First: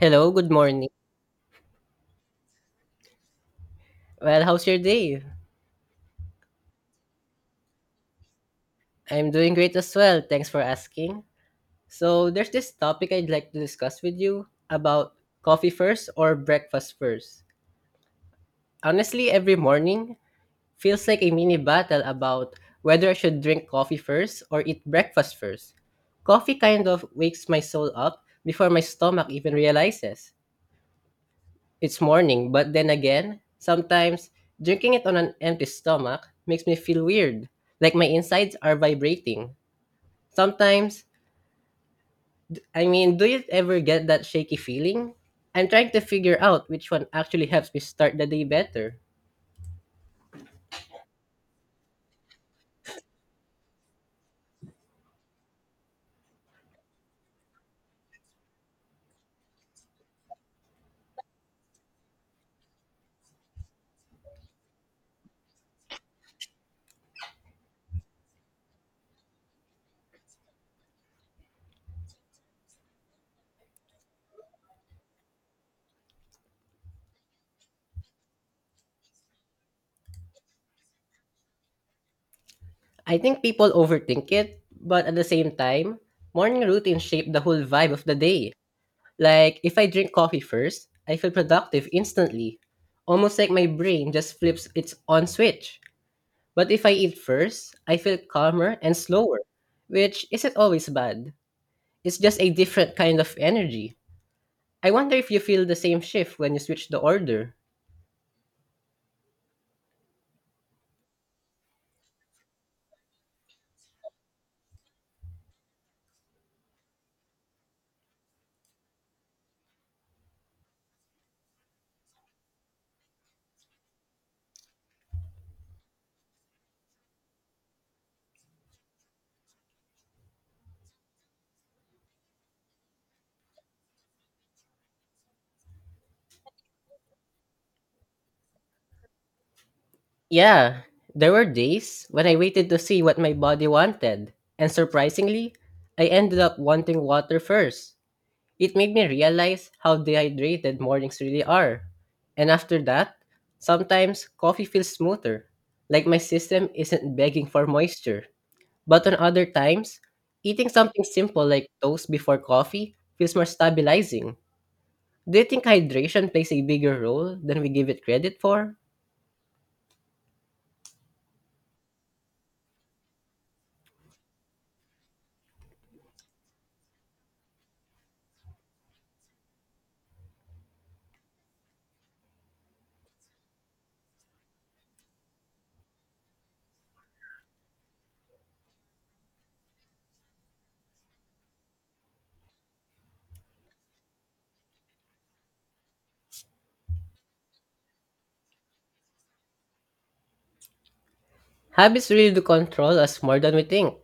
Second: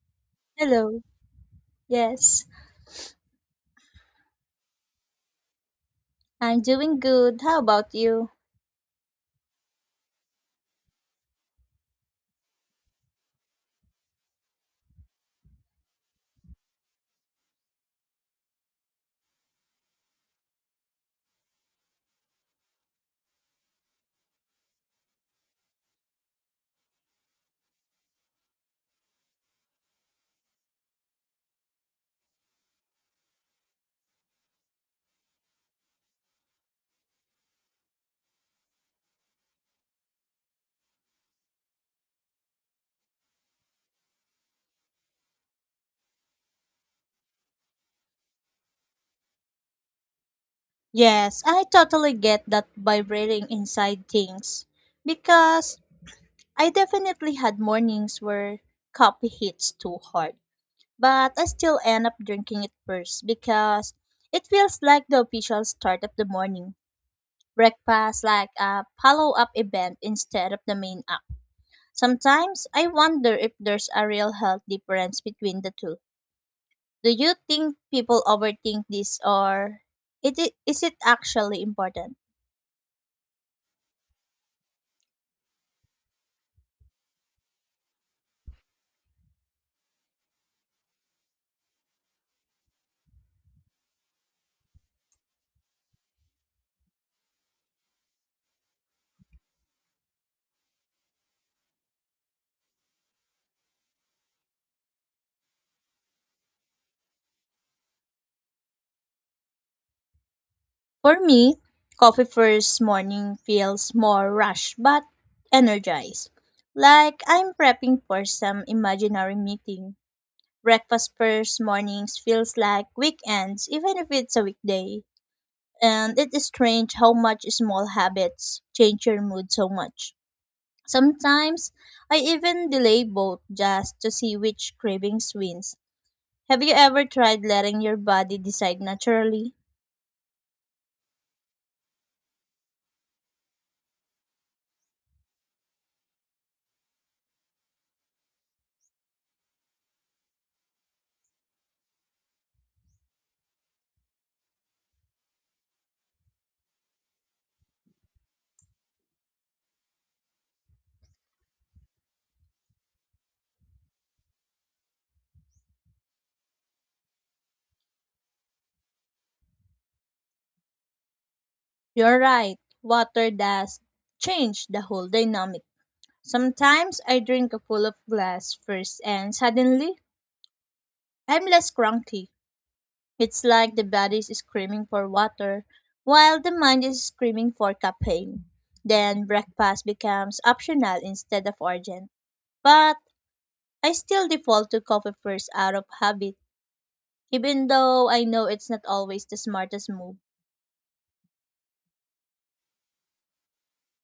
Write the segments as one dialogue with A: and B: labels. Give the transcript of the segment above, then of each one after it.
A: Hello, good morning.
B: Hello. Yes,
A: Well, how's your day?
B: I'm doing good. How about you?
A: I'm doing great as well. Thanks for asking. So, there's this topic I'd like to discuss with you about coffee first or breakfast first. Honestly, every morning feels like a mini battle about whether I should drink coffee first or eat breakfast first. Coffee kind of wakes my soul up before my stomach even realizes. It's morning, but then again, sometimes drinking it on an empty stomach makes me feel weird, like my insides are vibrating. Sometimes, I mean, do you ever get that shaky feeling? I'm trying to figure out which one actually helps me start the day better.
B: Yes, I totally get that vibrating inside things because I definitely had mornings where coffee hits too hard, but I still end up drinking it first because it feels like the official start of the morning. Breakfast like a follow-up event instead of the main app. Sometimes I wonder if there's a real health difference between the two. Do you think people overthink this or is it actually important?
A: I think people overthink it, but at the same time, morning routines shape the whole vibe of the day. Like, if I drink coffee first, I feel productive instantly, almost like my brain just flips its on switch. But if I eat first, I feel calmer and slower, which isn't always bad. It's just a different kind of energy. I wonder if you feel the same shift when you switch the order.
B: For me, coffee first morning feels more rushed but energized. Like I'm prepping for some imaginary meeting. Breakfast first mornings feels like weekends, even if it's a weekday. And it is strange how much small habits change your mood so much. Sometimes I even delay both just to see which cravings wins. Have you ever tried letting your body decide naturally?
A: Yeah, there were days when I waited to see what my body wanted, and surprisingly, I ended up wanting water first. It made me realize how dehydrated mornings really are. And after that, sometimes coffee feels smoother, like my system isn't begging for moisture. But on other times, eating something simple like toast before coffee feels more stabilizing. Do you think hydration plays a bigger role than we give it credit for?
B: You're right. Water does change the whole dynamic. Sometimes I drink a full of glass first and suddenly I'm less cranky. It's like the body is screaming for water while the mind is screaming for caffeine. Then breakfast becomes optional instead of urgent. But I still default to coffee first out of habit, even though I know it's not always the smartest move.
A: Habits really do control us more than we think.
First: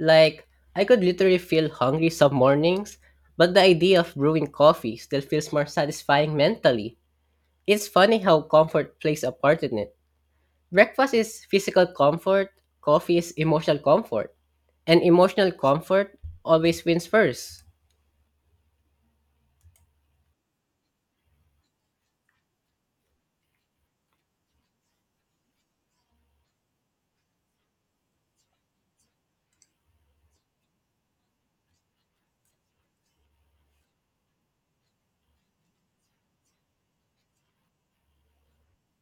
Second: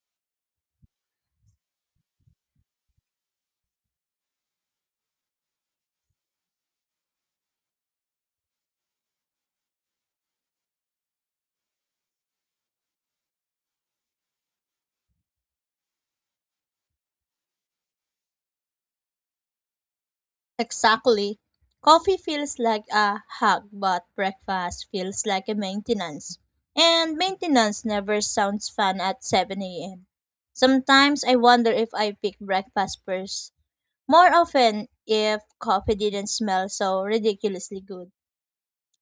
A: Like, I could literally feel hungry some mornings, but the idea of brewing coffee still feels more satisfying mentally. It's funny how comfort plays a part in it. Breakfast is physical comfort, coffee is emotional comfort, and emotional comfort always wins first.
B: Exactly. Coffee feels like a hug, but breakfast feels like a maintenance. And maintenance never sounds fun at 7 a.m. Sometimes I wonder if I pick breakfast first. More often, if coffee didn't smell so ridiculously good.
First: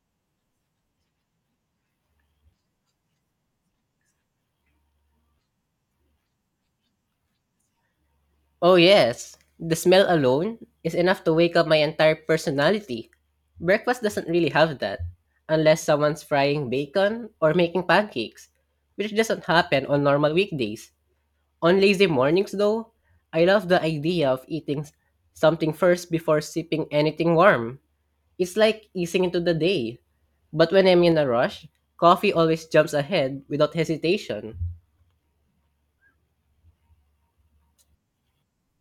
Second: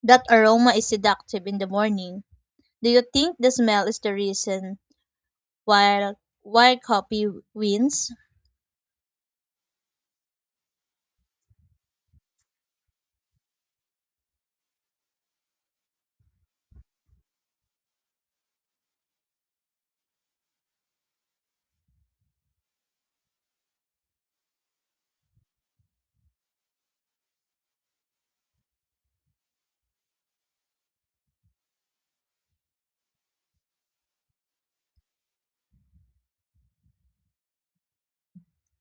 B: That aroma is seductive in the morning. Do you think the smell is the reason why, why coffee wins?
A: Oh, yes. The smell alone is enough to wake up my entire personality. Breakfast doesn't really have that, unless someone's frying bacon or making pancakes, which doesn't happen on normal weekdays. On lazy mornings, though, I love the idea of eating something first before sipping anything warm. It's like easing into the day. But when I'm in a rush, coffee always jumps ahead without hesitation.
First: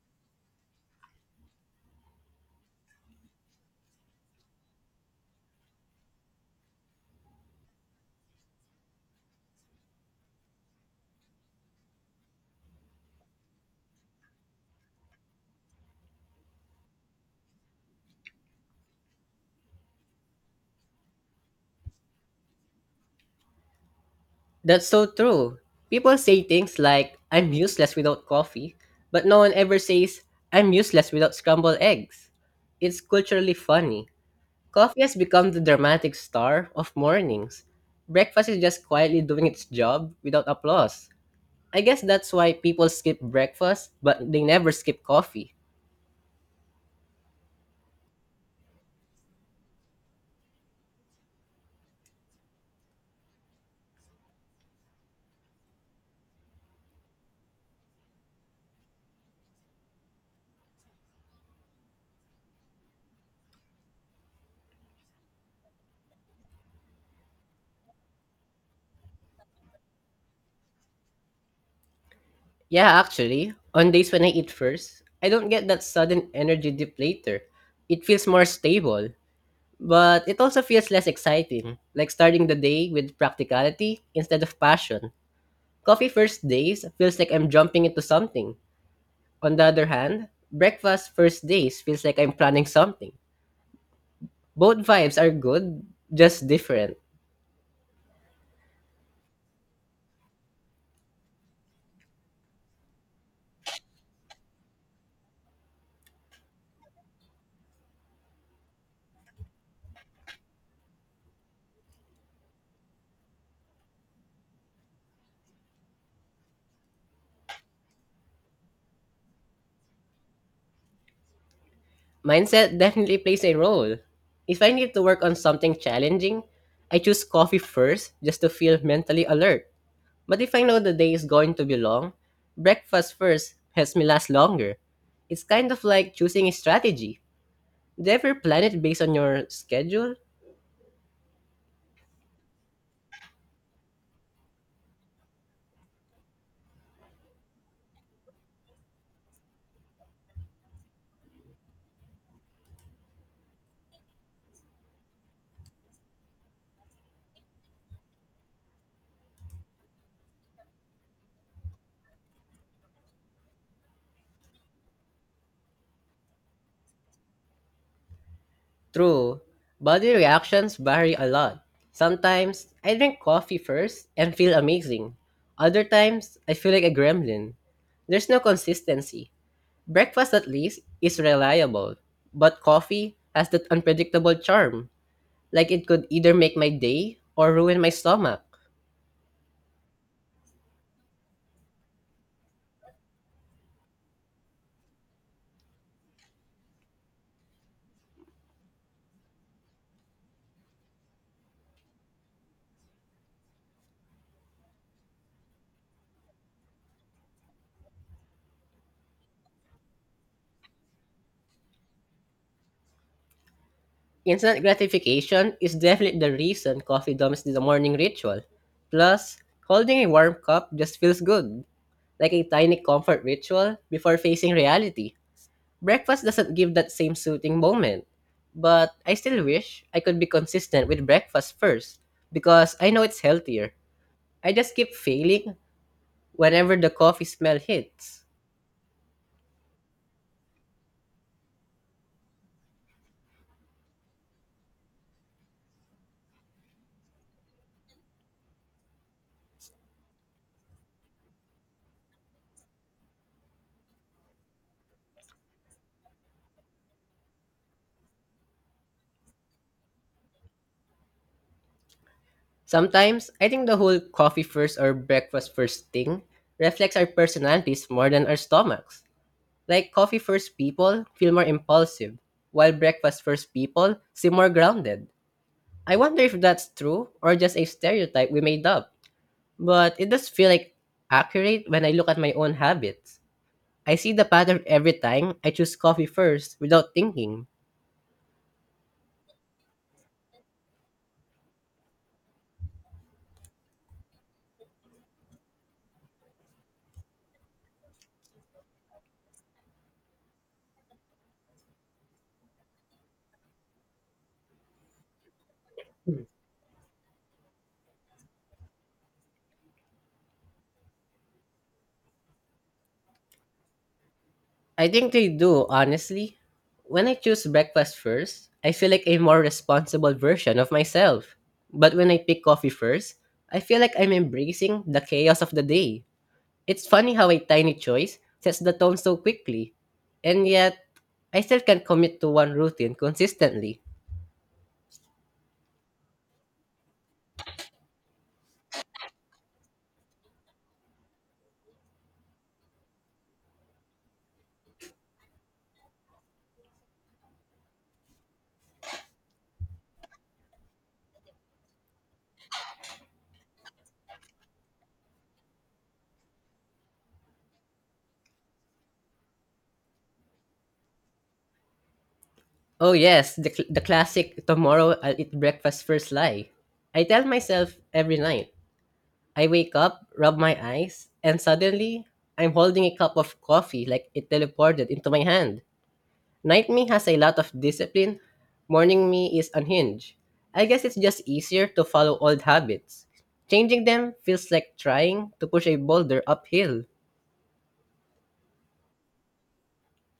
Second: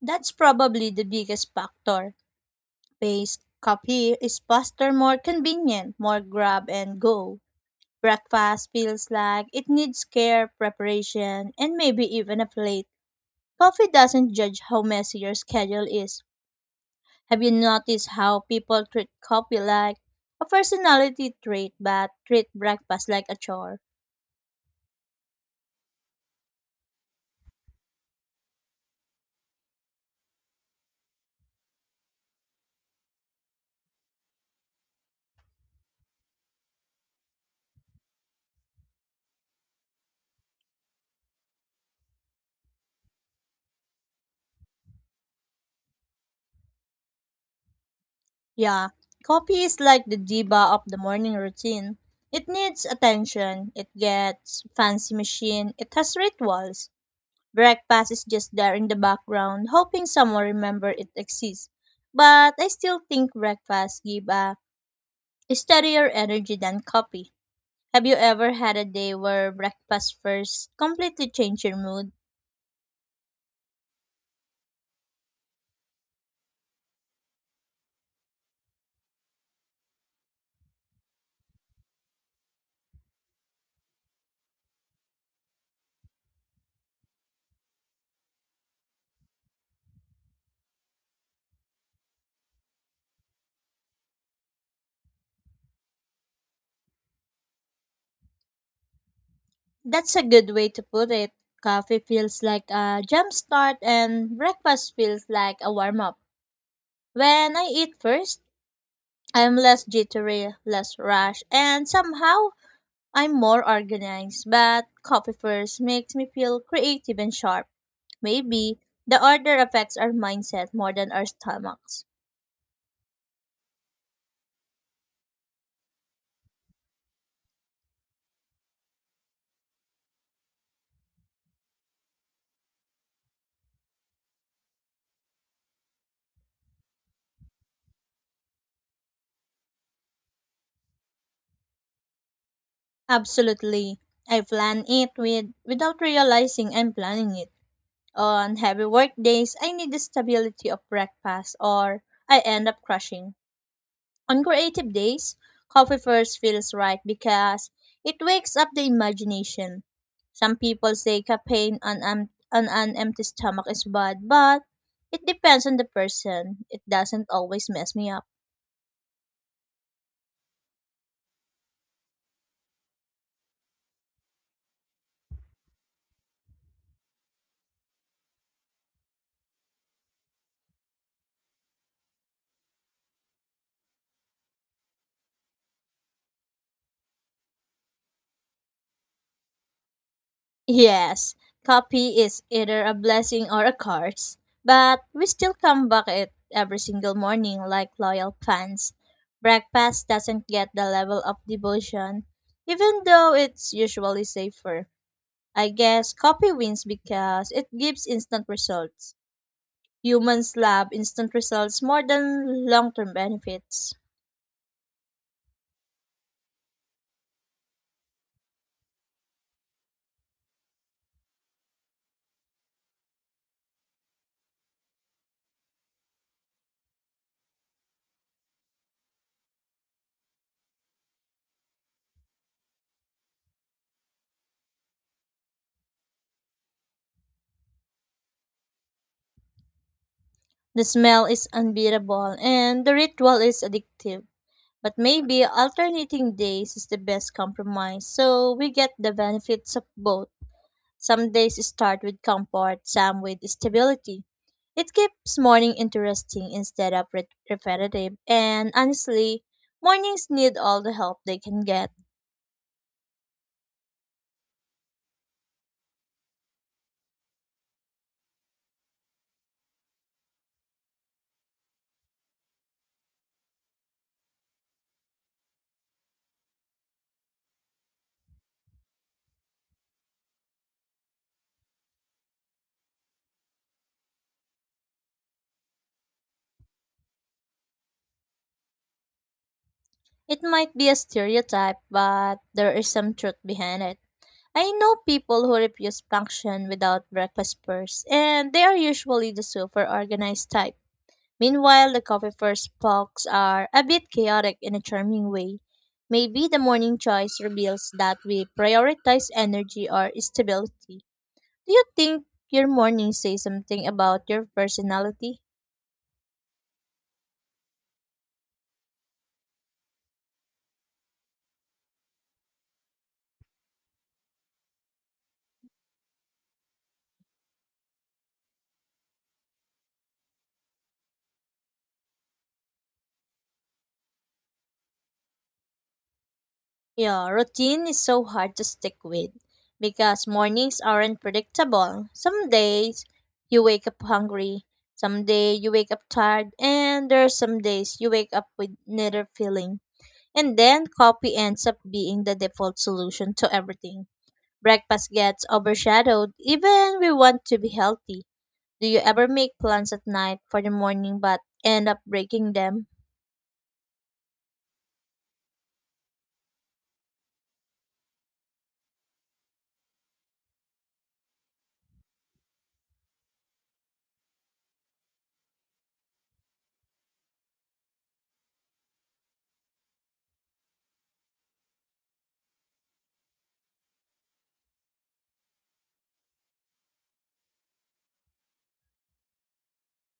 B: That's probably the biggest factor. Based coffee is faster, more convenient, more grab and go. Breakfast feels like it needs care, preparation, and maybe even a plate. Coffee doesn't judge how messy your schedule is. Have you noticed how people treat coffee like a personality trait but treat breakfast like a chore?
A: That's so true. People say things like, I'm useless without coffee, but no one ever says, I'm useless without scrambled eggs. It's culturally funny. Coffee has become the dramatic star of mornings. Breakfast is just quietly doing its job without applause. I guess that's why people skip breakfast, but they never skip coffee.
B: Yeah, coffee is like the diva of the morning routine. It needs attention, it gets fancy machine, it has rituals. Breakfast is just there in the background, hoping someone remember it exists. But I still think breakfast give a steadier energy than coffee. Have you ever had a day where breakfast first completely changed your mood?
A: Yeah, actually, on days when I eat first, I don't get that sudden energy dip later. It feels more stable. But it also feels less exciting, like starting the day with practicality instead of passion. Coffee first days feels like I'm jumping into something. On the other hand, breakfast first days feels like I'm planning something. Both vibes are good, just different.
B: That's a good way to put it. Coffee feels like a jump start and breakfast feels like a warm up. When I eat first, I'm less jittery, less rash, and somehow I'm more organized, but coffee first makes me feel creative and sharp. Maybe the order affects our mindset more than our stomachs.
A: Mindset definitely plays a role. If I need to work on something challenging, I choose coffee first just to feel mentally alert. But if I know the day is going to be long, breakfast first helps me last longer. It's kind of like choosing a strategy. Do you ever plan it based on your schedule?
B: Absolutely. I plan it with without realizing I'm planning it. On heavy work days, I need the stability of breakfast or I end up crashing. On creative days, coffee first feels right because it wakes up the imagination. Some people say caffeine on an empty stomach is bad, but it depends on the person. It doesn't always mess me up.
A: True. Body reactions vary a lot. Sometimes I drink coffee first and feel amazing. Other times I feel like a gremlin. There's no consistency. Breakfast at least is reliable, but coffee has that unpredictable charm, like it could either make my day or ruin my stomach.
B: Yes, coffee is either a blessing or a curse, but we still come back it every single morning like loyal fans. Breakfast doesn't get the level of devotion, even though it's usually safer. I guess copy wins because it gives instant results. Humans love instant results more than long term benefits.
A: Instant gratification is definitely the reason coffee dumps the morning ritual. Plus, holding a warm cup just feels good, like a tiny comfort ritual before facing reality. Breakfast doesn't give that same soothing moment. But I still wish I could be consistent with breakfast first, because I know it's healthier. I just keep failing whenever the coffee smell hits.
B: The smell is unbeatable and the ritual is addictive. But maybe alternating days is the best compromise so we get the benefits of both. Some days start with comfort, some with stability. It keeps morning interesting instead of repetitive, and honestly, mornings need all the help they can get.
A: Sometimes, I think the whole coffee first or breakfast first thing reflects our personalities more than our stomachs. Like coffee first people feel more impulsive, while breakfast first people seem more grounded. I wonder if that's true or just a stereotype we made up. But it does feel like accurate when I look at my own habits. I see the pattern every time I choose coffee first without thinking.
B: It might be a stereotype, but there is some truth behind it. I know people who refuse function without breakfast first, and they are usually the super organized type. Meanwhile, the coffee first folks are a bit chaotic in a charming way. Maybe the morning choice reveals that we prioritize energy or stability. Do you think your morning says something about your
A: I think they
B: personality?
A: do, honestly. When I choose breakfast first, I feel like a more responsible version of myself. But when I pick coffee first, I feel like I'm embracing the chaos of the day. It's funny how a tiny choice sets the tone so quickly, and yet I still can't commit to one routine consistently.
B: Yeah, routine is so hard to stick with because mornings aren't predictable. Some days you wake up hungry, some day you wake up tired, and there are some days you wake up with neither feeling. And then coffee ends up being the default solution to everything. Breakfast gets overshadowed even we want to be healthy. Do you ever make plans at night for the morning but end up breaking them?
A: Oh yes, the classic tomorrow I'll eat breakfast first lie. I tell myself every night. I wake up, rub my eyes, and suddenly I'm holding a cup of coffee like it teleported into my hand. Night me has a lot of discipline. Morning me is unhinged. I guess it's just easier to follow old habits. Changing them feels like trying to push a boulder uphill.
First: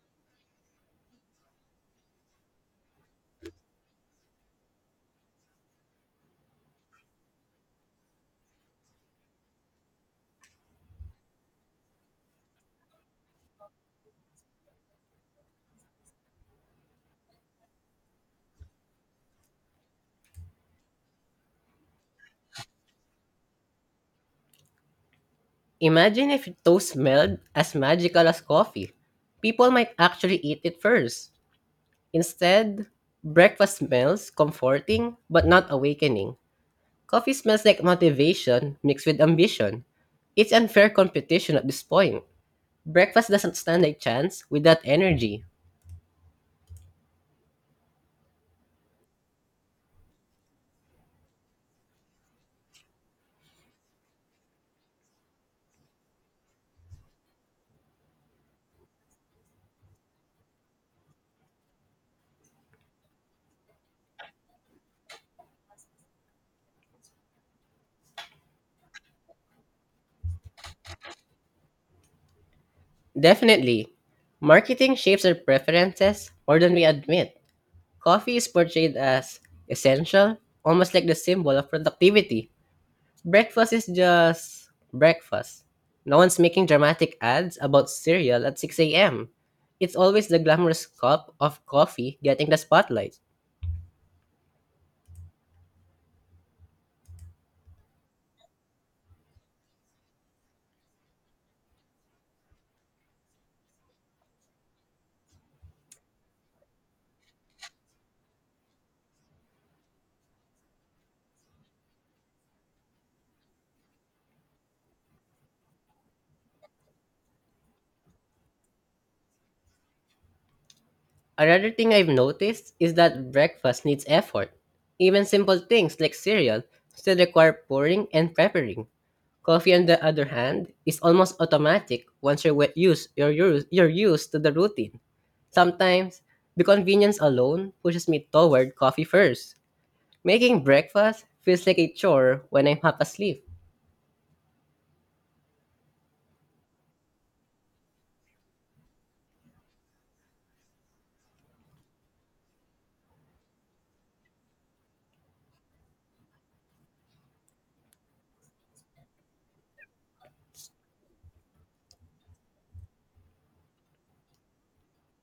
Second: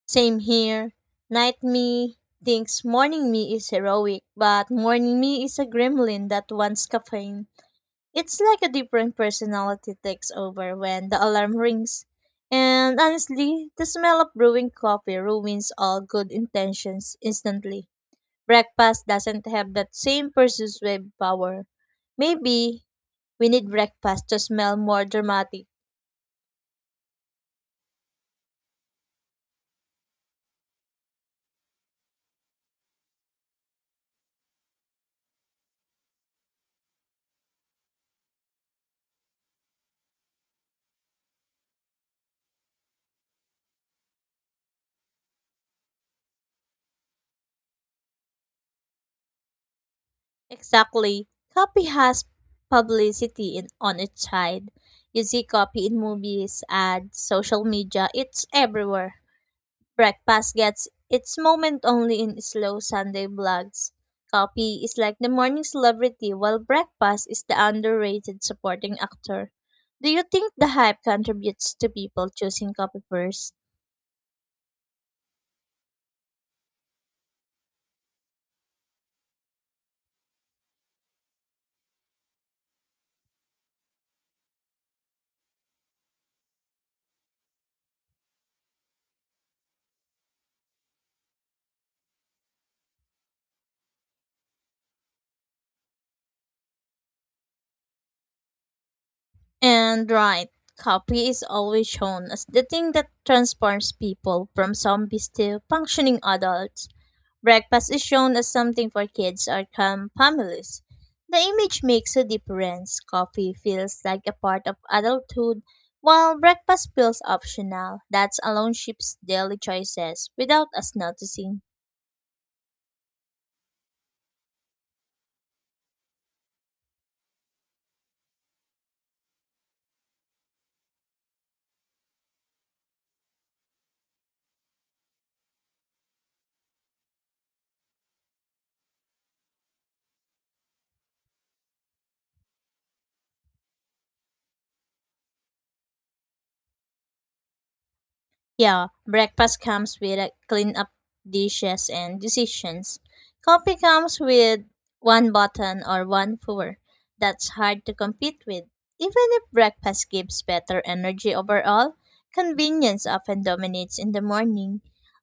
B: Same here. Night me thinks morning me is heroic, but morning me is a gremlin that wants caffeine. It's like a different personality takes over when the alarm rings. And honestly, the smell of brewing coffee ruins all good intentions instantly. Breakfast doesn't have that same persuasive power. Maybe we need breakfast to smell more dramatic.
A: Imagine if toast smelled as magical as coffee. People might actually eat it first. Instead, breakfast smells comforting but not awakening. Coffee smells like motivation mixed with ambition. It's unfair competition at this point. Breakfast doesn't stand a chance without energy.
B: Exactly. Copy has publicity on its side. You see copy in movies, ads, social media, it's everywhere. Breakfast gets its moment only in slow Sunday vlogs. Copy is like the morning celebrity, while breakfast is the underrated supporting actor. Do you think the hype contributes to people choosing copy first?
A: Definitely. Marketing shapes our preferences more than we admit. Coffee is portrayed as essential, almost like the symbol of productivity. Breakfast is just breakfast. No one's making dramatic ads about cereal at 6:00 a.m. It's always the glamorous cup of coffee getting the spotlight.
B: And right, copy is always shown as the thing that transforms people from zombies to functioning adults. Breakfast is shown as something for kids or calm families. The image makes a difference. Coffee feels like a part of adulthood, while breakfast feels optional. That alone shapes daily choices without us noticing.
A: Another thing I've noticed is that breakfast needs effort. Even simple things like cereal still require pouring and preparing. Coffee, on the other hand, is almost automatic once you're wet- used, you're, used, you're used to the routine. Sometimes, the convenience alone pushes me toward coffee first. Making breakfast feels like a chore when I'm half asleep.
B: Yeah, breakfast comes with a clean up dishes and decisions. Coffee comes with one button or one pour. That's hard to compete with. Even if breakfast gives better energy overall, convenience often dominates in the morning.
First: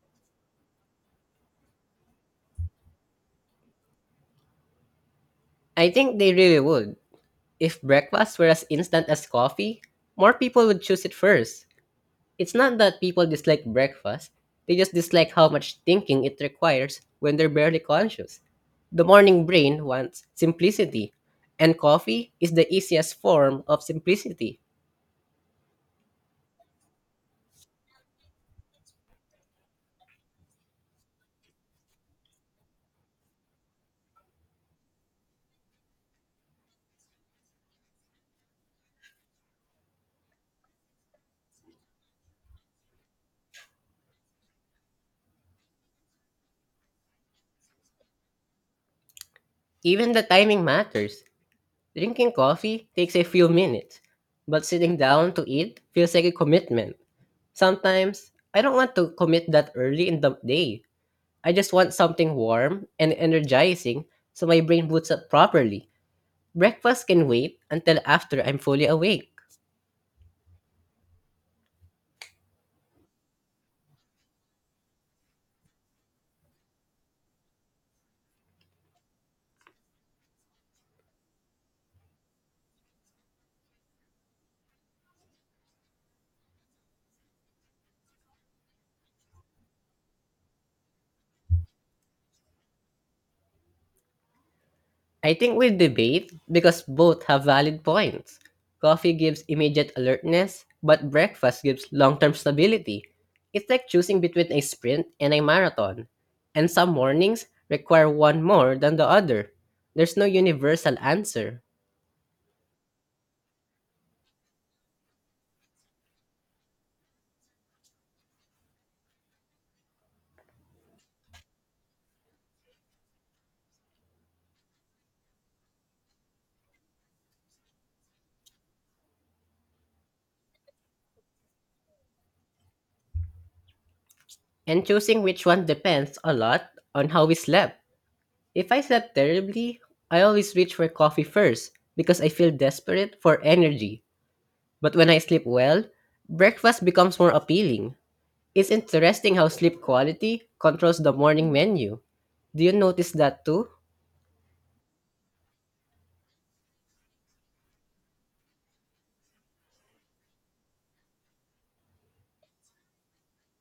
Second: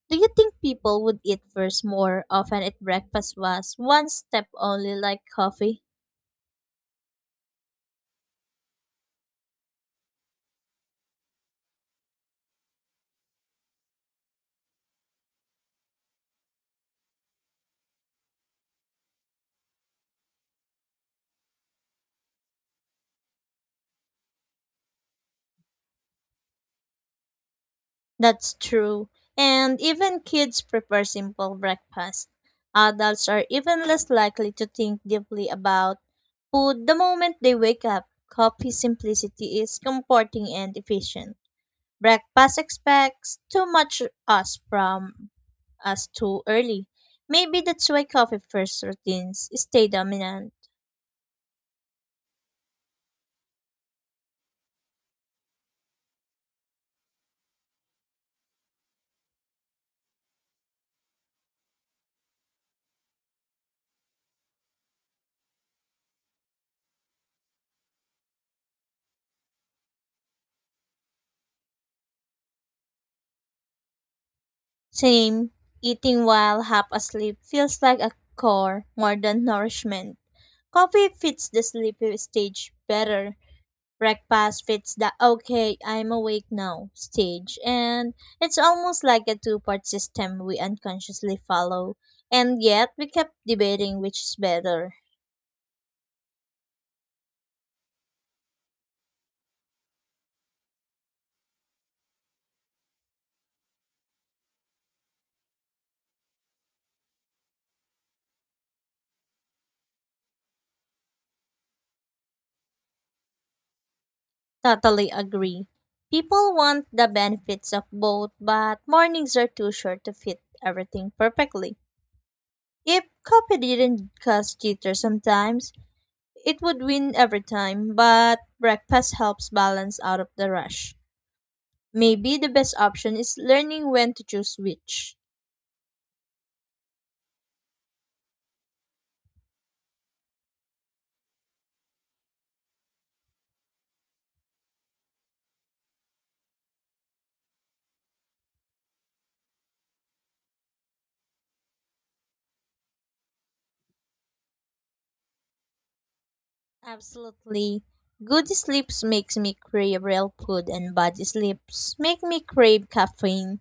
B: Do you think people would eat first more often if breakfast was one step only like coffee?
A: I think they really would. If breakfast were as instant as coffee, more people would choose it first. It's not that people dislike breakfast, they just dislike how much thinking it requires when they're barely conscious. The morning brain wants simplicity, and coffee is the easiest form of simplicity.
B: That's true. And even kids prefer simple breakfast. Adults are even less likely to think deeply about food the moment they wake up. Coffee simplicity is comforting and efficient. Breakfast expects too much us from us too early. Maybe that's why coffee first routines stay
A: Even the
B: dominant.
A: timing matters. Drinking coffee takes a few minutes, but sitting down to eat feels like a commitment. Sometimes, I don't want to commit that early in the day. I just want something warm and energizing so my brain boots up properly. Breakfast can wait until after I'm fully awake.
B: Same, eating while half asleep feels like a chore more than nourishment. Coffee fits the sleepy stage better. Breakfast fits the okay, I'm awake now stage. And it's almost like a two-part system we unconsciously follow. And yet we kept debating which is better.
A: I think we'll debate because both have valid points. Coffee gives immediate alertness, but breakfast gives long term stability. It's like choosing between a sprint and a marathon. And some mornings require one more than the other. There's no universal answer.
B: Totally agree. People want the benefits of both, but mornings are too short to fit everything perfectly. If coffee didn't cause jitter sometimes, it would win every time, but breakfast helps balance out of the rush. Maybe the best option is learning when to choose
A: And
B: which.
A: choosing which one depends a lot on how we slept. If I slept terribly, I always reach for coffee first because I feel desperate for energy. But when I sleep well, breakfast becomes more appealing. It's interesting how sleep quality controls the morning menu. Do you notice that too?
B: Absolutely. Good sleeps makes me crave real food and bad sleeps make me crave caffeine.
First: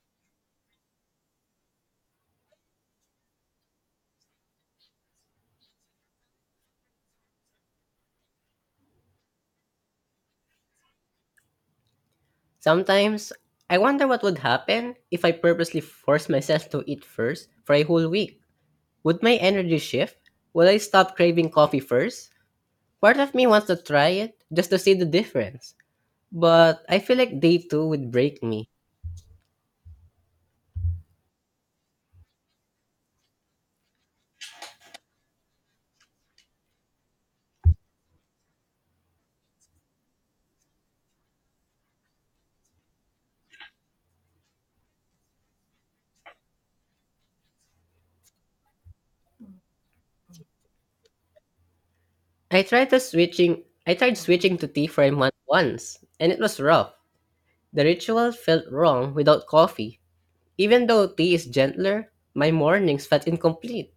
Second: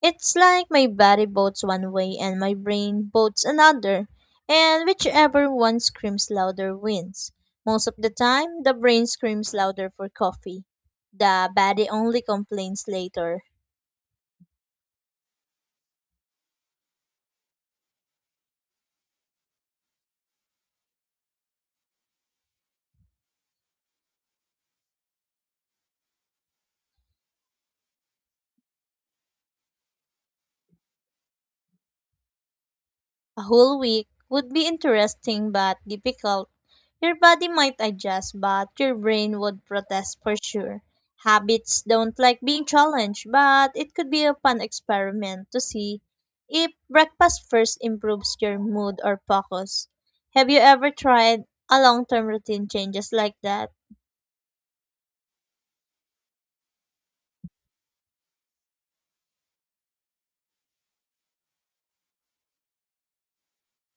B: It's like my body votes one way and my brain votes another, and whichever one screams louder wins. Most of the time, the brain screams louder for coffee. The body only complains
A: Sometimes,
B: later.
A: I wonder what would happen if I purposely forced myself to eat first for a whole week. Would my energy shift? Would I stop craving coffee first? Part of me wants to try it just to see the difference. But I feel like day two would break me.
B: A whole week would be interesting but difficult. Your body might adjust, but your brain would protest for sure. Habits don't like being challenged, but it could be a fun experiment to see if breakfast first improves your mood or focus. Have you ever tried a long term routine changes like that?
A: I tried switching to tea for a month once, and it was rough. The ritual felt wrong without coffee. Even though tea is gentler, my mornings felt incomplete.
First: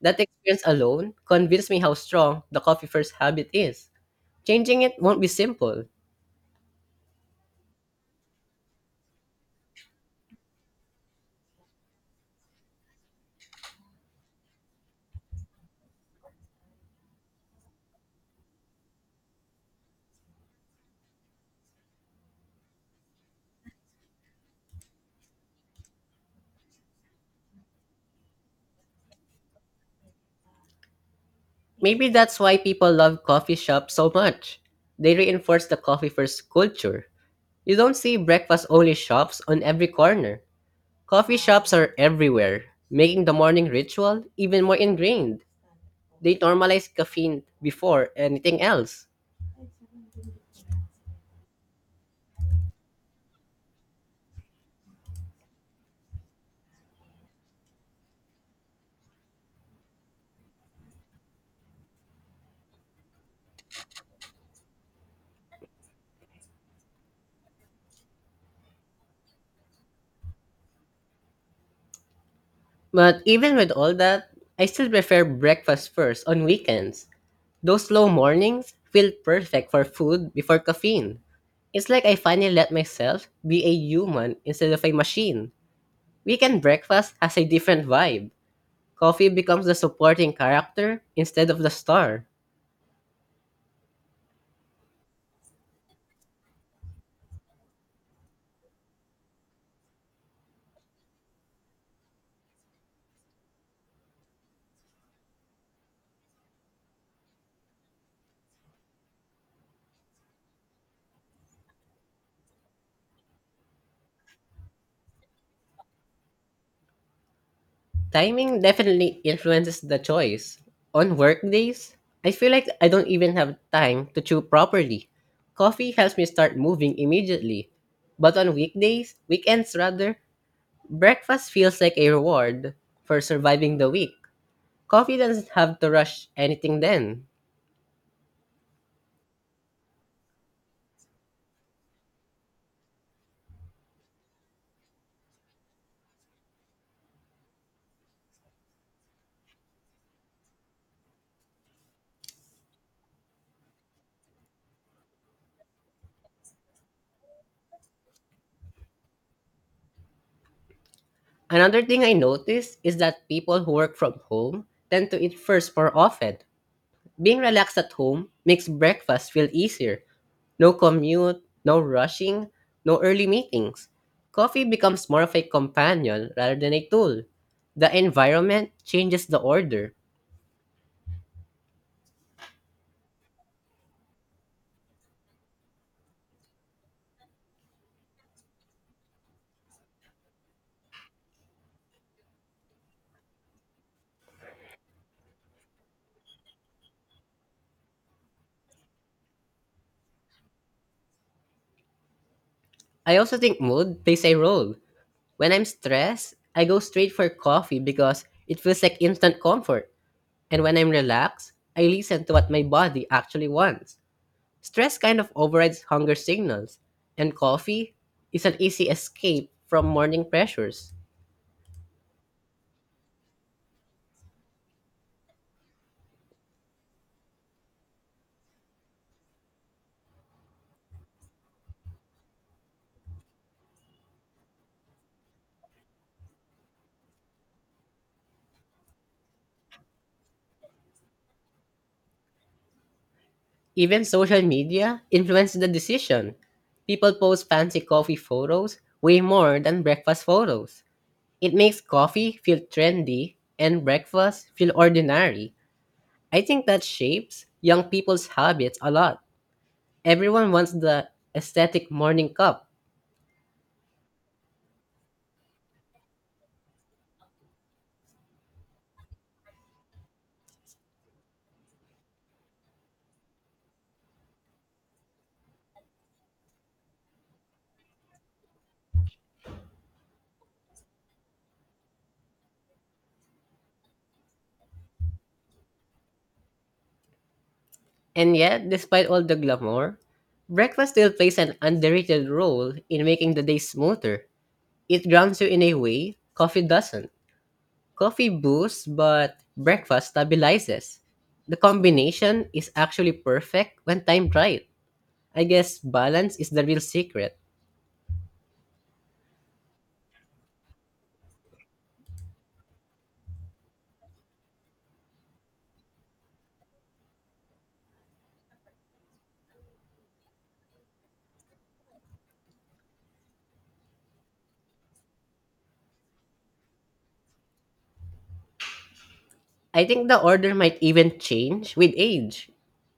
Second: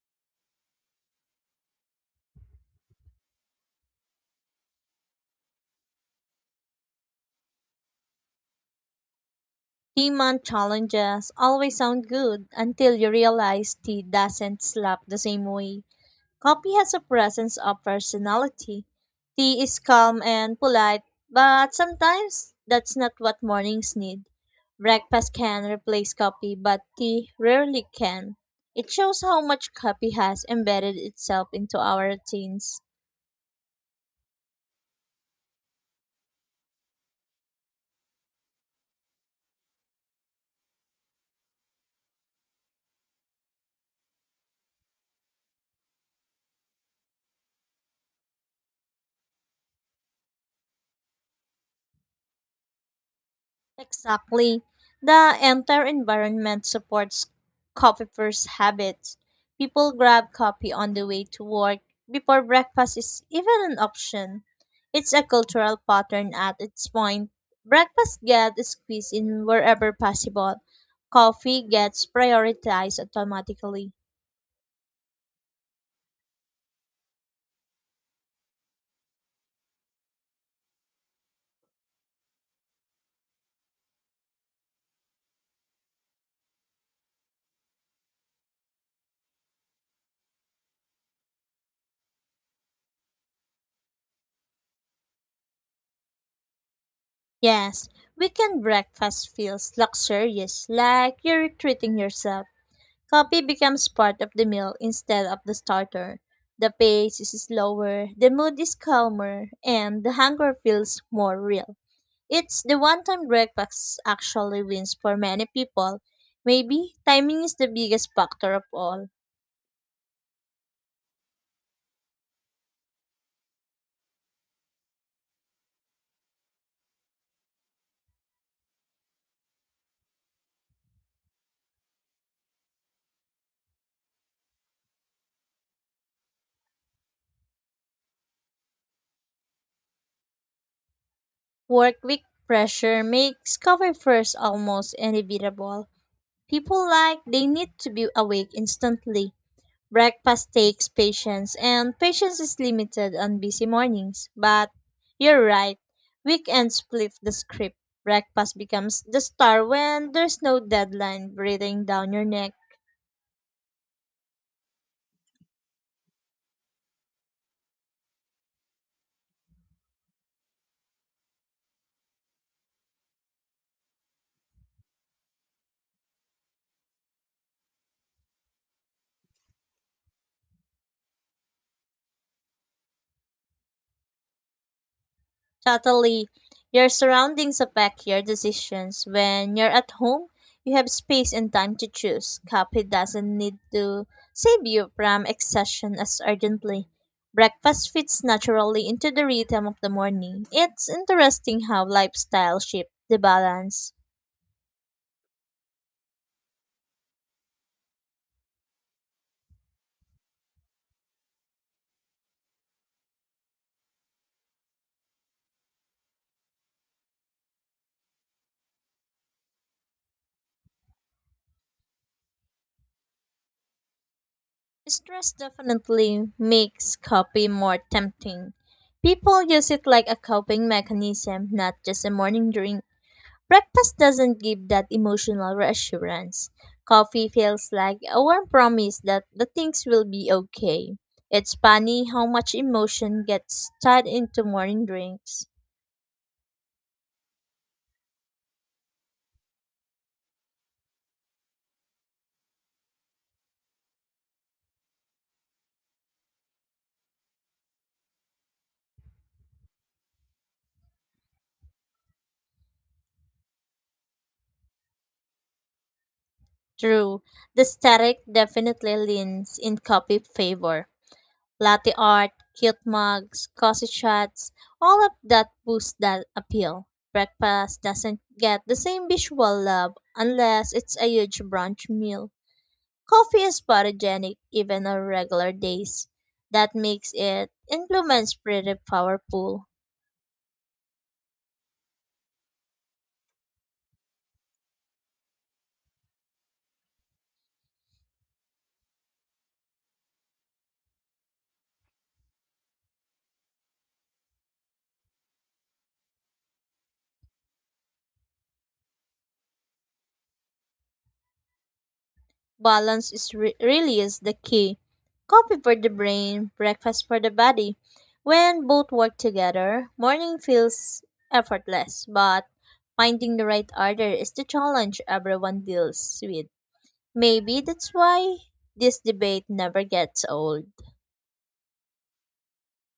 A: That experience alone convinced me how strong the coffee first habit is. Changing it won't be simple.
B: 3-month challenges always sound good until you realize tea doesn't slap the same way. Coffee has a presence of personality. Tea is calm and polite, but sometimes that's not what mornings need. Breakfast can replace coffee, but tea rarely can. It shows how much coffee has embedded itself into
A: Maybe
B: our
A: that's why
B: routines.
A: people love coffee shops so much. They reinforce the coffee first culture. You don't see breakfast only shops on every corner. Coffee shops are everywhere, making the morning ritual even more ingrained. They normalize caffeine before anything else.
B: Exactly. The entire environment supports coffee first habits. People grab coffee on the way to work before breakfast is even an option. It's a cultural pattern at its point. Breakfast gets squeezed in wherever possible. Coffee gets prioritized
A: But even with
B: automatically.
A: all that, I still prefer breakfast first on weekends. Those slow mornings feel perfect for food before caffeine. It's like I finally let myself be a human instead of a machine. Weekend breakfast has a different vibe. Coffee becomes the supporting character instead of the star.
B: Yes, weekend breakfast feels luxurious, like you're treating yourself. Coffee becomes part of the meal instead of the starter. The pace is slower, the mood is calmer, and the hunger feels more real. It's the one time breakfast actually wins for many people. Maybe timing is the biggest factor
A: Timing
B: of all.
A: definitely influences the choice. On work days, I feel like I don't even have time to chew properly. Coffee helps me start moving immediately. But on weekdays, weekends rather, breakfast feels like a reward for surviving the week. Coffee doesn't have to rush anything then.
B: Work week pressure makes coffee first almost inevitable. People like they need to be awake instantly. Breakfast takes patience, and patience is limited on busy mornings. But you're right, weekends flip the script. Breakfast becomes the star when there's no deadline breathing
A: Another thing
B: down
A: I
B: your neck.
A: notice is that people who work from home tend to eat first more often. Being relaxed at home makes breakfast feel easier. No commute, no rushing, no early meetings. Coffee becomes more of a companion rather than a tool. The environment changes the order.
B: Totally. Your surroundings affect your decisions. When you're at home, you have space and time to choose. Coffee doesn't need to save you from exhaustion as urgently. Breakfast fits naturally into the rhythm of the morning. It's interesting how lifestyle shifts
A: I
B: the
A: also think
B: balance.
A: mood plays a role. When I'm stressed, I go straight for coffee because it feels like instant comfort. And when I'm relaxed, I listen to what my body actually wants. Stress kind of overrides hunger signals, and coffee is an easy escape from morning pressures.
B: Stress definitely makes coffee more tempting. People use it like a coping mechanism, not just a morning drink. Breakfast doesn't give that emotional reassurance. Coffee feels like a warm promise that the things will be okay. It's funny how much emotion gets
A: Even
B: tied
A: social
B: into morning
A: media
B: drinks.
A: influenced the decision. People post fancy coffee photos way more than breakfast photos. It makes coffee feel trendy and breakfast feel ordinary. I think that shapes young people's habits a lot. Everyone wants the aesthetic morning cup.
B: True, the static definitely leans in coffee favor. Latte art, cute mugs, cozy shots, all of that boosts that appeal. Breakfast doesn't get the same visual love unless it's a huge brunch meal. Coffee is photogenic even on regular days. That makes it implements
A: And yet,
B: pretty
A: despite all the
B: powerful.
A: glamour, breakfast still plays an underrated role in making the day smoother. It grounds you in a way coffee doesn't. Coffee boosts, but breakfast stabilizes. The combination is actually perfect when timed right. I guess balance is the real secret.
B: Balance is really is the key. Coffee for the brain, breakfast for the body. When both work together, morning feels effortless, but finding the right order is the challenge everyone deals with. Maybe that's why this debate
A: I
B: never
A: think the
B: gets
A: order
B: old.
A: might even change with age.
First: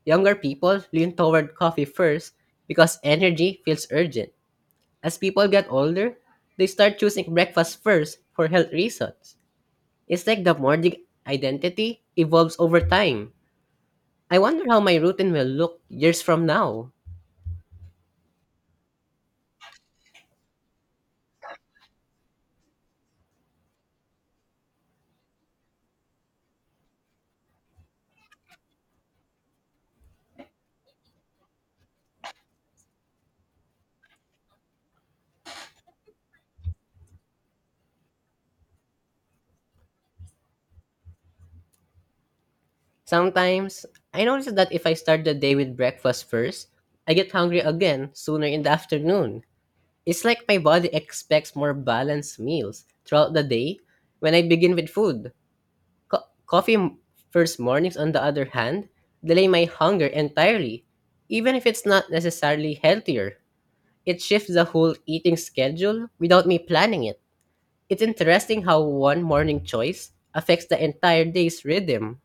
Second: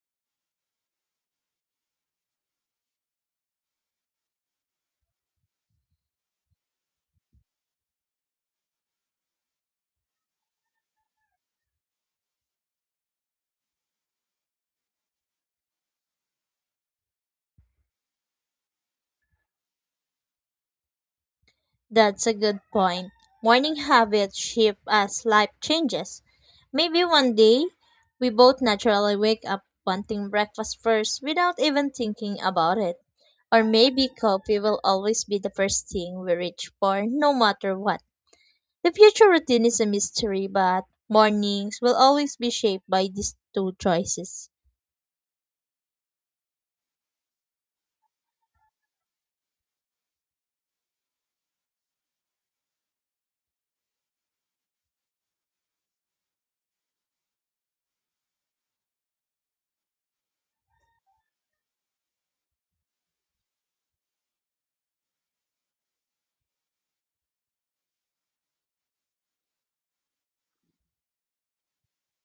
A: Younger people lean toward coffee first because energy feels urgent. As people get older, they start choosing breakfast first for health reasons. It's like the morning identity evolves over time. I wonder how my routine will look years from now.
B: That's a good point. Morning habits shift as life changes. Maybe one day we both naturally wake up wanting breakfast first without even thinking about it. Or maybe coffee will always be the first thing we reach for no matter what. The future routine is a mystery, but mornings will always be shaped by these two
A: Sometimes, I
B: choices.
A: notice that if I start the day with breakfast first, I get hungry again sooner in the afternoon. It's like my body expects more balanced meals throughout the day when I begin with food. Co- coffee m- First mornings, on the other hand, delay my hunger entirely, even if it's not necessarily healthier. It shifts the whole eating schedule without me planning it. It's interesting how one morning choice affects the entire day's rhythm.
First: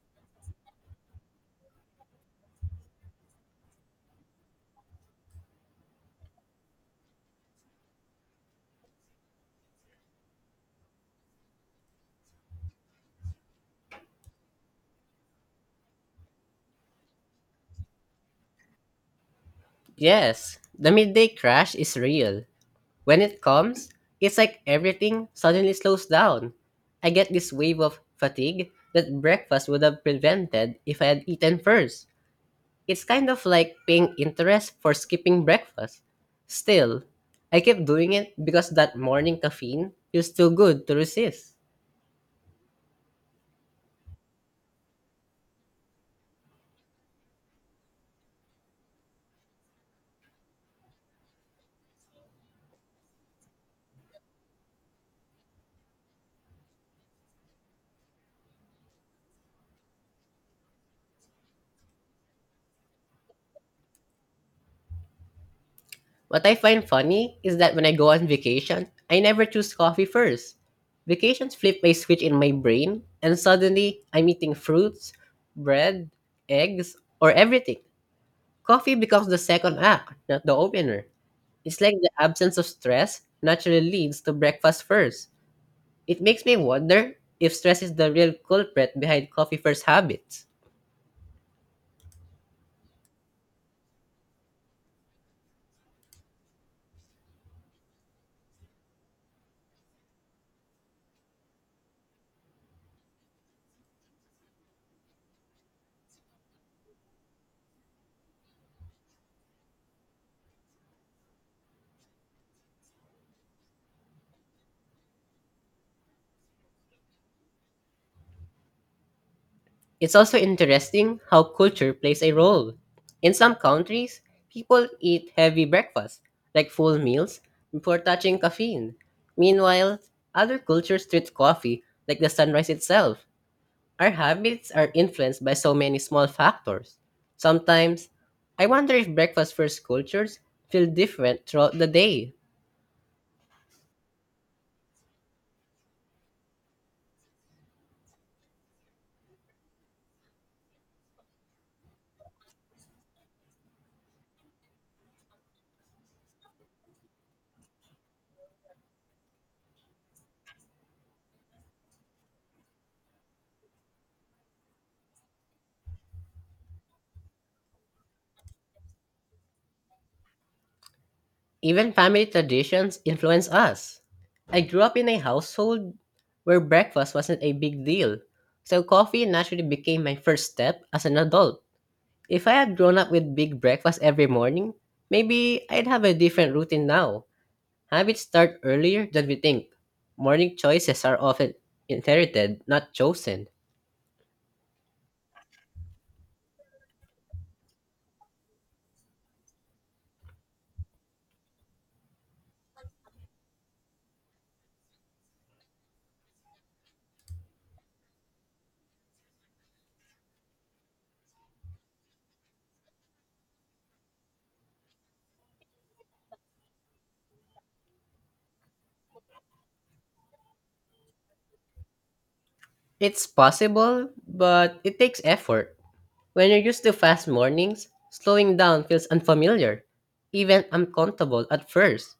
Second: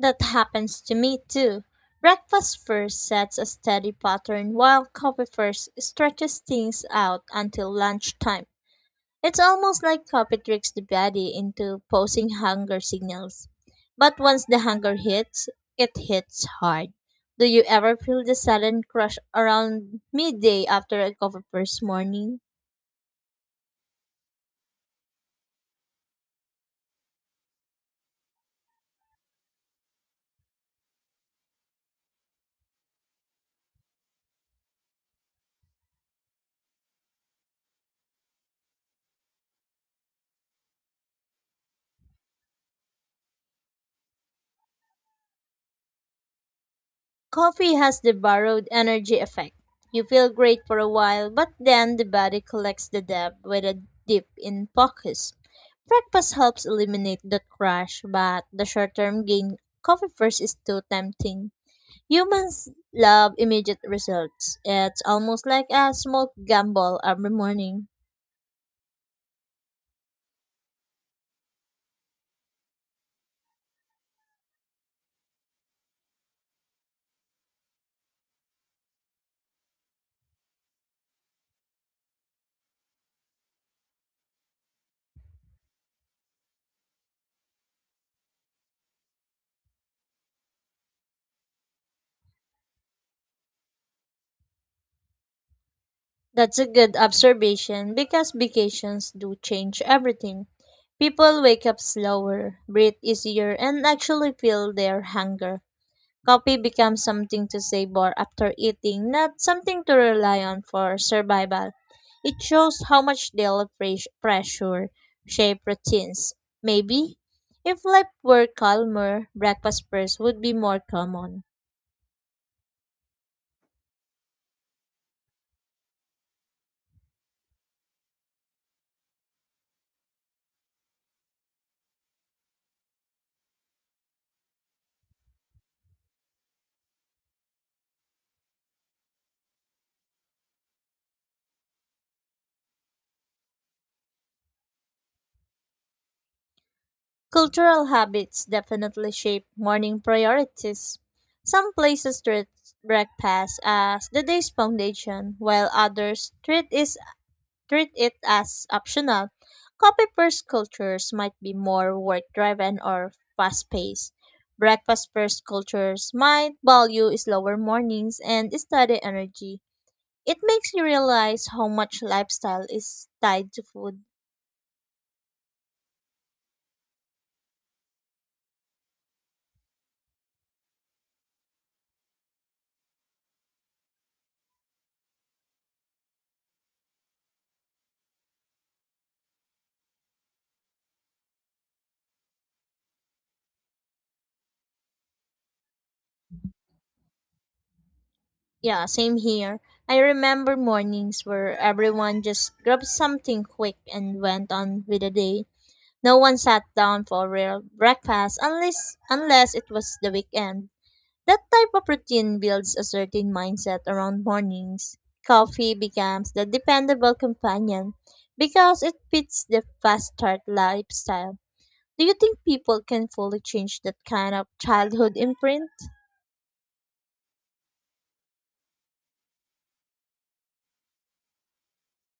B: That happens to me too. Breakfast first sets a steady pattern while coffee first stretches things out until lunchtime. It's almost like coffee tricks the body into posing hunger signals. But once the hunger hits, it hits hard. Do you ever feel the sudden crush around
A: Yes,
B: midday
A: the
B: after a
A: midday
B: coffee
A: crash
B: first
A: is
B: morning?
A: real. When it comes, it's like everything suddenly slows down. I get this wave of fatigue that breakfast would have prevented if I had eaten first. It's kind of like paying interest for skipping breakfast. Still, I keep doing it because that morning caffeine feels too good to resist.
B: Coffee has the borrowed energy effect. You feel great for a while, but then the body collects the debt with a dip in focus. Breakfast helps eliminate the crash, but the short term gain coffee first is too tempting. Humans love immediate results. It's almost like a small
A: What I find
B: gamble every
A: funny is that when
B: morning.
A: I go on vacation, I never choose coffee first. Vacations flip my switch in my brain, and suddenly I'm eating fruits, bread, eggs, or everything. Coffee becomes the second act, not the opener. It's like the absence of stress naturally leads to breakfast first. It makes me wonder if stress is the real culprit behind coffee first habits.
B: That's a good observation because vacations do change everything. People wake up slower, breathe easier, and actually feel their hunger. Coffee becomes something to savor after eating, not something to rely on for survival. It shows how much daily pressure shape routines. Maybe if life were calmer, breakfast
A: It's
B: first
A: also
B: would be more
A: interesting how
B: common.
A: culture plays a role. In some countries, people eat heavy breakfasts, like full meals, before touching caffeine. Meanwhile, other cultures treat coffee like the sunrise itself. Our habits are influenced by so many small factors. Sometimes, I wonder if breakfast first cultures feel different throughout the day.
B: Cultural habits definitely shape morning priorities. Some places treat breakfast as the day's foundation, while others treat it as optional. Coffee first cultures might be more work driven or fast paced. Breakfast first cultures might value slower mornings and steady energy. It makes you realize how
A: Even
B: much
A: family
B: lifestyle
A: traditions
B: is
A: influence
B: tied to
A: us.
B: food.
A: I grew up in a household where breakfast wasn't a big deal, so coffee naturally became my first step as an adult. If I had grown up with big breakfast every morning, maybe I'd have a different routine now. Habits start earlier than we think. Morning choices are often inherited, not chosen.
B: Yeah, same here. I remember mornings where everyone just grabbed something quick and went on with the day. No one sat down for a real breakfast unless it was the weekend. That type of routine builds a certain mindset around mornings. Coffee becomes the dependable companion because it fits the fast start lifestyle. Do you think people can
A: It's
B: fully change that
A: possible,
B: kind of
A: but it
B: childhood
A: takes
B: imprint?
A: effort. When you're used to fast mornings, slowing down feels unfamiliar, even uncomfortable at first.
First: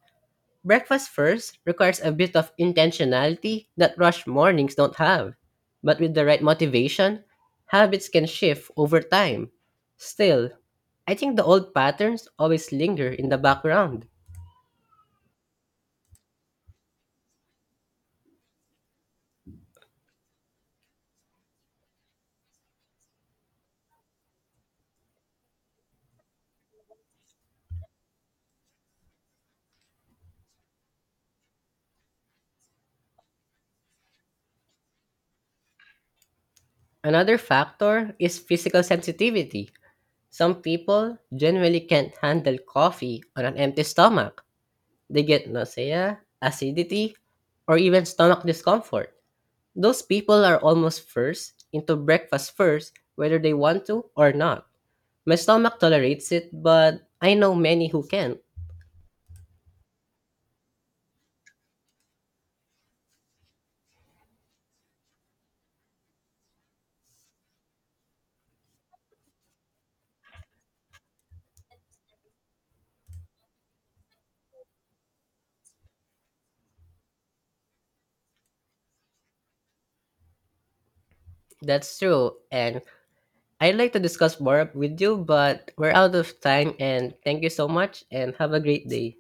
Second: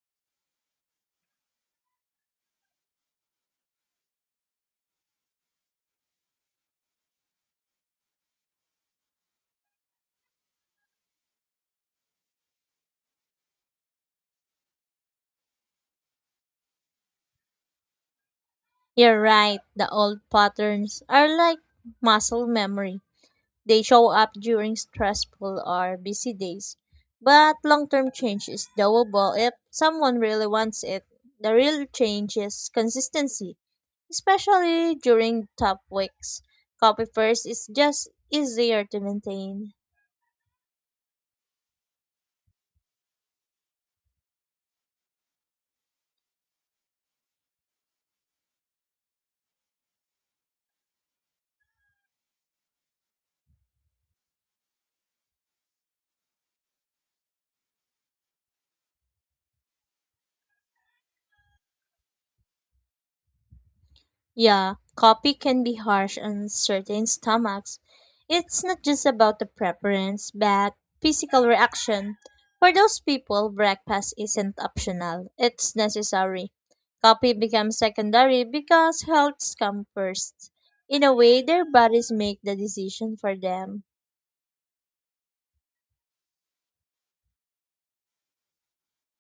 A: Breakfast first requires a bit of intentionality that rush mornings don't have. But with the right motivation, habits can shift over time. Still, I think the old patterns always linger in the background.
B: You're right, the old patterns are like muscle memory. They show up during stressful or busy days. But long term change is doable if someone really wants it. The real change is consistency, especially during tough weeks. Copy
A: Another
B: first is just
A: factor is physical
B: easier to
A: sensitivity.
B: maintain.
A: Some people generally can't handle coffee on an empty stomach. They get nausea, acidity, or even stomach discomfort. Those people are almost first into breakfast first, whether they want to or not. My stomach tolerates it, but I know many who can't.
B: Yeah, coffee can be harsh on certain stomachs. It's not just about the preference, but physical reaction. For those people, breakfast isn't optional, it's necessary. Coffee becomes secondary because health comes first. In a way, their
A: That's
B: bodies
A: true,
B: make the
A: and
B: decision for
A: I'd
B: them.
A: like to discuss more with you, but we're out of time, and thank you so much, and have a great day.